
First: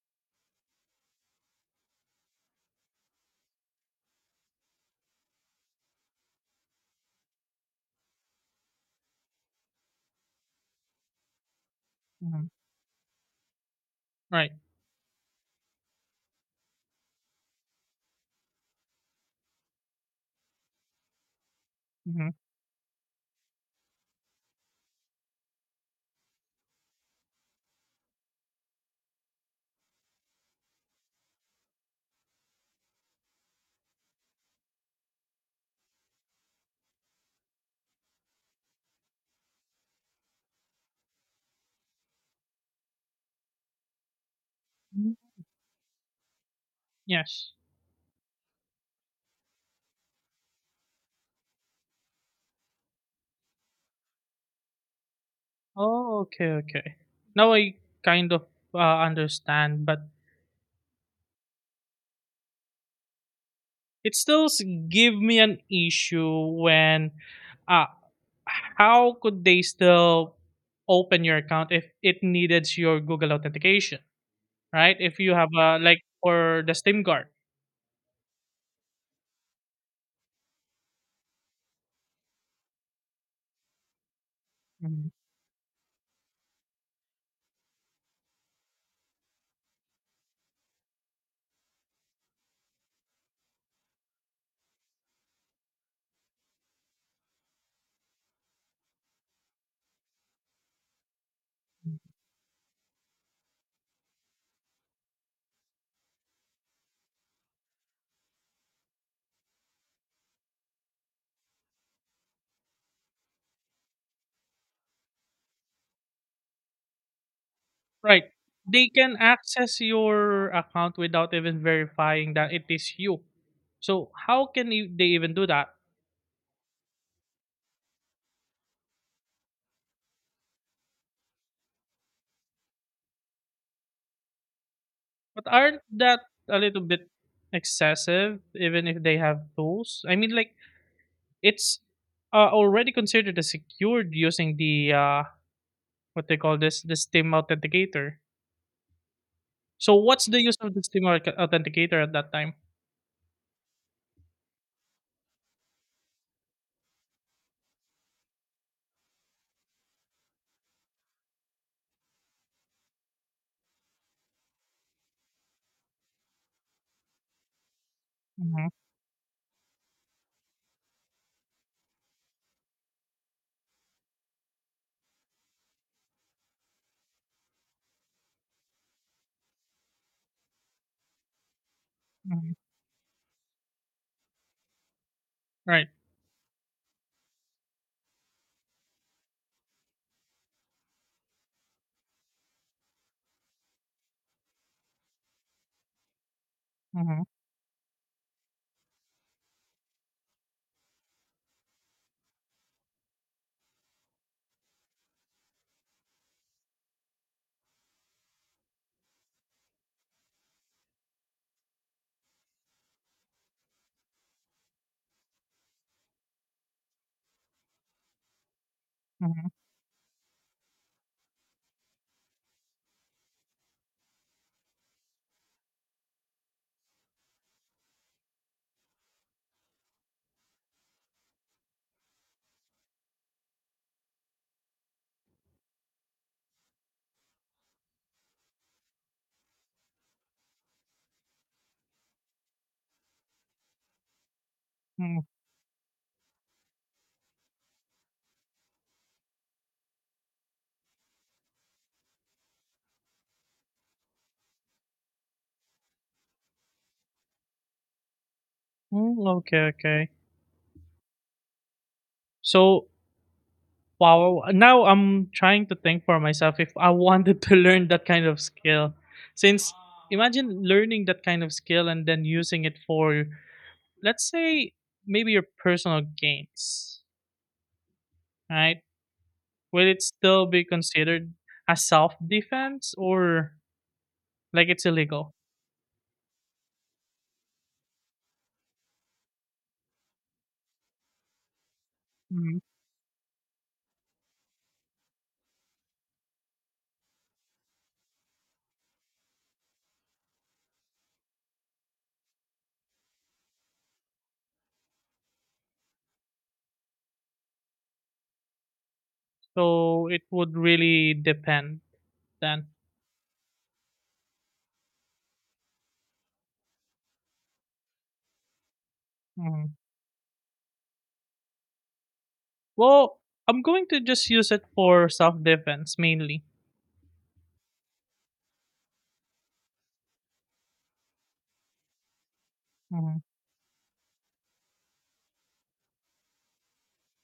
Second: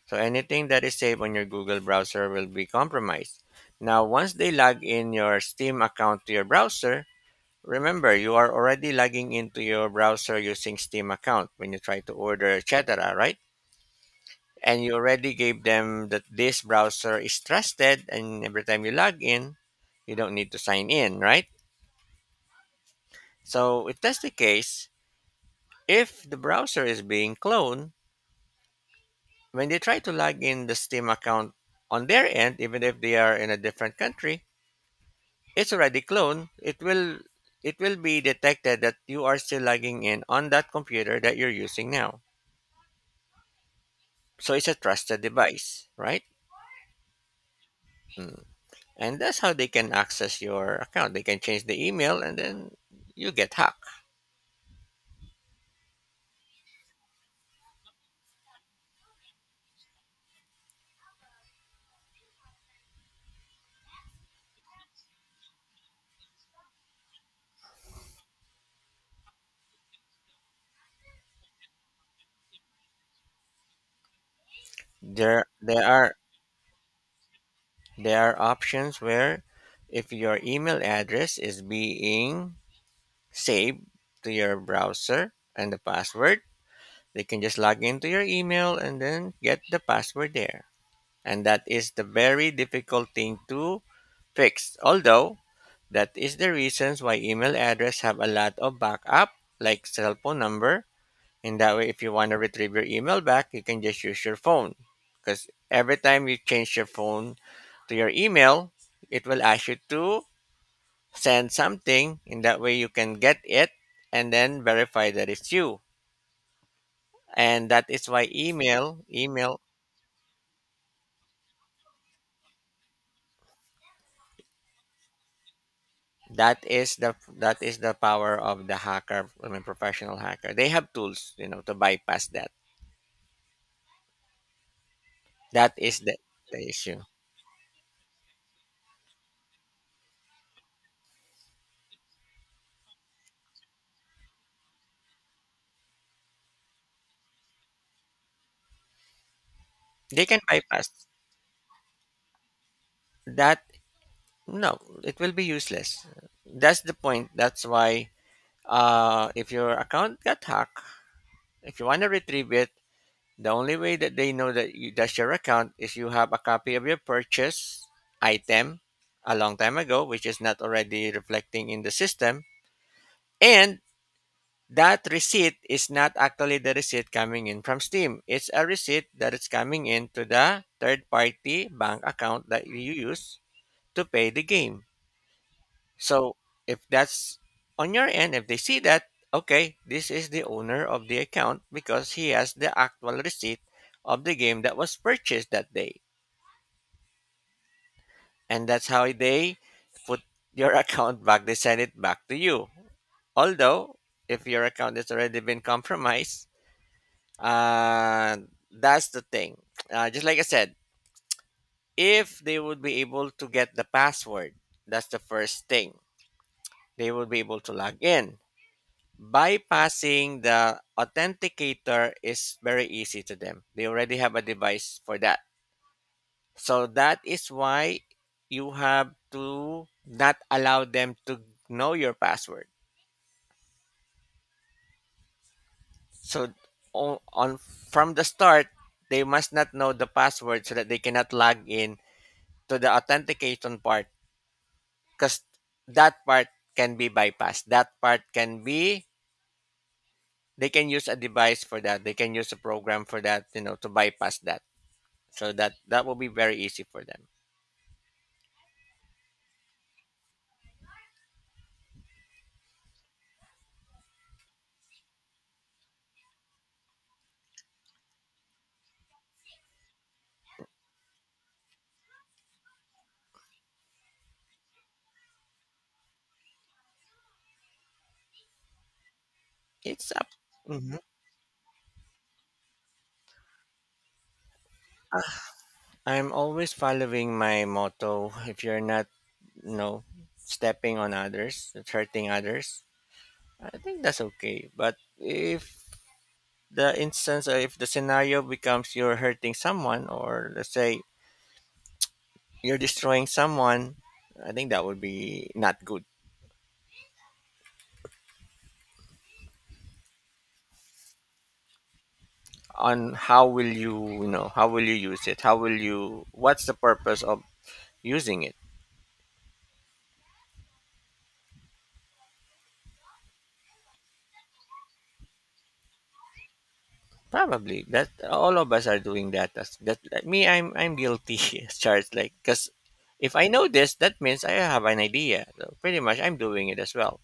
S1: So anything that is saved on your Google browser will be compromised. Now once they log in your Steam account to your browser, remember you are already logging into your browser using Steam account when you try to
S2: Hmm.
S1: order, etc., right?
S2: Right.
S1: And you already gave them that this browser is trusted, and every time you log in, you don't need to sign in, right?
S2: Hmm.
S1: So if that's the case, if the browser is being cloned, when they try to log in the Steam account on their end, even if they are in a different country, it's already cloned. It will be detected that you are still logging in on that computer that you're using now. So it's a trusted device, right?
S2: Yes.
S1: Mm. And that's how they can access your account. They can change the email and then you get hacked.
S2: Oh, okay, okay. Now I kind of understand, but it still give me an issue when, uh how could they still open your account if it needed your Google authentication? Right? If you
S1: There
S2: have a
S1: there
S2: like
S1: are
S2: for the SIM card.
S1: there are options where if your email address is being saved to your
S2: Mhm.
S1: browser and the password... They can just log into your email and then get the password there. And that is the very difficult thing to fix. Although, that is the reasons why email address have a lot of backup like cell phone number. And that way if you want to retrieve your email back, you can just use your phone. Because every time you change your phone to your email, it will ask you to send something. In that way you can get it and then verify that it's you. And that is
S2: Right?
S1: why
S2: They can
S1: email...
S2: access your account without even verifying that it is you. So how can they even do that?
S1: That is the power of the hacker, I mean professional hacker. They have tools, you know, to bypass that.
S2: But
S1: that
S2: aren't
S1: is the,
S2: that a
S1: the
S2: little
S1: issue,
S2: bit excessive? Even if they have tools, I mean, like it's already considered as secured using the, what they call this, the SIM authenticator. So
S1: they
S2: what's
S1: can
S2: the use of the
S1: bypass
S2: SIM authenticator at that time?
S1: that. No, it will be useless. That's the point. That's why uh, if your account got hacked, if you want to retrieve it, the only way that they know that you, that's your account is you have a copy of your purchase
S2: Hmm.
S1: item a long time ago which is not already reflecting in the system. And that receipt is not actually the receipt coming in from Steam. It's a receipt that is coming in to the third party bank account
S2: Hmm.
S1: that you use to pay the game.
S2: Right.
S1: So if that's... on your end, if they see that, okay, this is the owner of the account because he has the actual receipt of the game that was purchased that day.
S2: Hmm.
S1: And that's how they put your account back. They send it back to you. Although, if your account has already been compromised, Uh, that's the thing. Just like I said, if they would be able to get the password, that's the first thing. They will be able to log in. Bypassing the authenticator is very easy to them. They already have a device for that. So that is why you have to not allow them to know your password. So on from the start, they must not know the password so that they cannot log in to the authentication part,
S2: Hmm.
S1: because that part can be bypassed. That part can be... they can use a device for that. They can use a program for that, you know, to bypass that. So that will be very easy for them.
S2: Mm, okay, okay. So, wow, now I'm trying to think for myself if I wanted to learn that kind of skill. Since imagine learning that kind of skill and then using it for, let's say, maybe your personal gains, right? Will it
S1: It's up.
S2: still be
S1: Mhm.
S2: considered a self defense, or like it's illegal?
S1: I'm always following my motto. If you're not, you know, stepping on others, it's hurting
S2: Mhm.
S1: others, I think that's okay. But if the instance, or if the scenario becomes you're hurting someone, or let's say you're destroying someone, I think that would be not good.
S2: So, it would really depend then.
S1: On how will you, you know, how will you use it, how will you what's the purpose of using it.
S2: Mhm. Well, I'm going to just use it for self defense mainly.
S1: Probably that all of us are doing that. That's, that like, me I'm guilty as charged, like, because
S2: Mhm.
S1: if I know this, that means I have an idea, so pretty much I'm doing it as well.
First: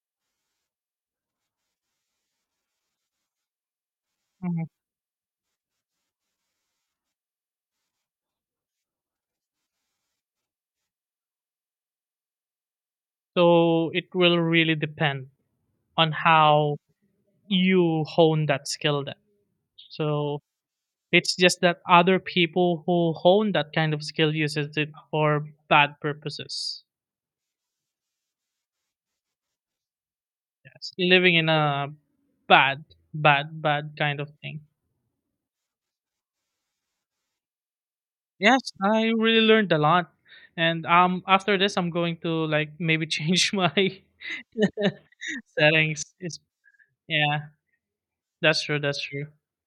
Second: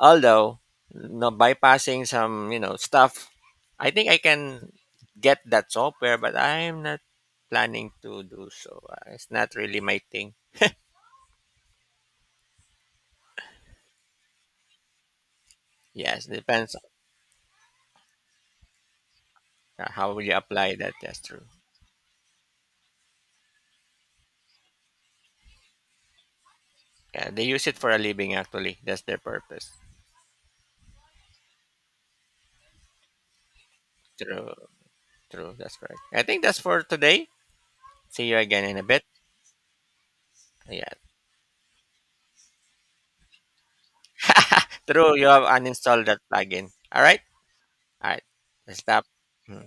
S1: Although, no, bypassing some, you know, stuff, I think I
S2: Mhm.
S1: can get that software, but I'm not planning to do so. It's not really my thing.
S2: So it will really depend on
S1: Yes, depends
S2: how you hone that skill then.
S1: on how you
S2: So
S1: apply that. That's
S2: it's
S1: true.
S2: just that other people who hone that kind of skill uses it for bad purposes.
S1: Yeah, they use it for a living actually. That's their purpose.
S2: Yes. Living in a bad, bad, bad kind of
S1: True,
S2: thing.
S1: true. That's correct. I think that's for today. See you again
S2: Yes,
S1: in a bit.
S2: I really learned a lot. And
S1: Yeah.
S2: after this I'm going to like maybe change my
S1: true. You have uninstalled
S2: settings.
S1: that
S2: It's,
S1: plugin. All right.
S2: yeah,
S1: All right.
S2: that's
S1: Let's
S2: true, that's
S1: stop.
S2: true.
S1: Hmm.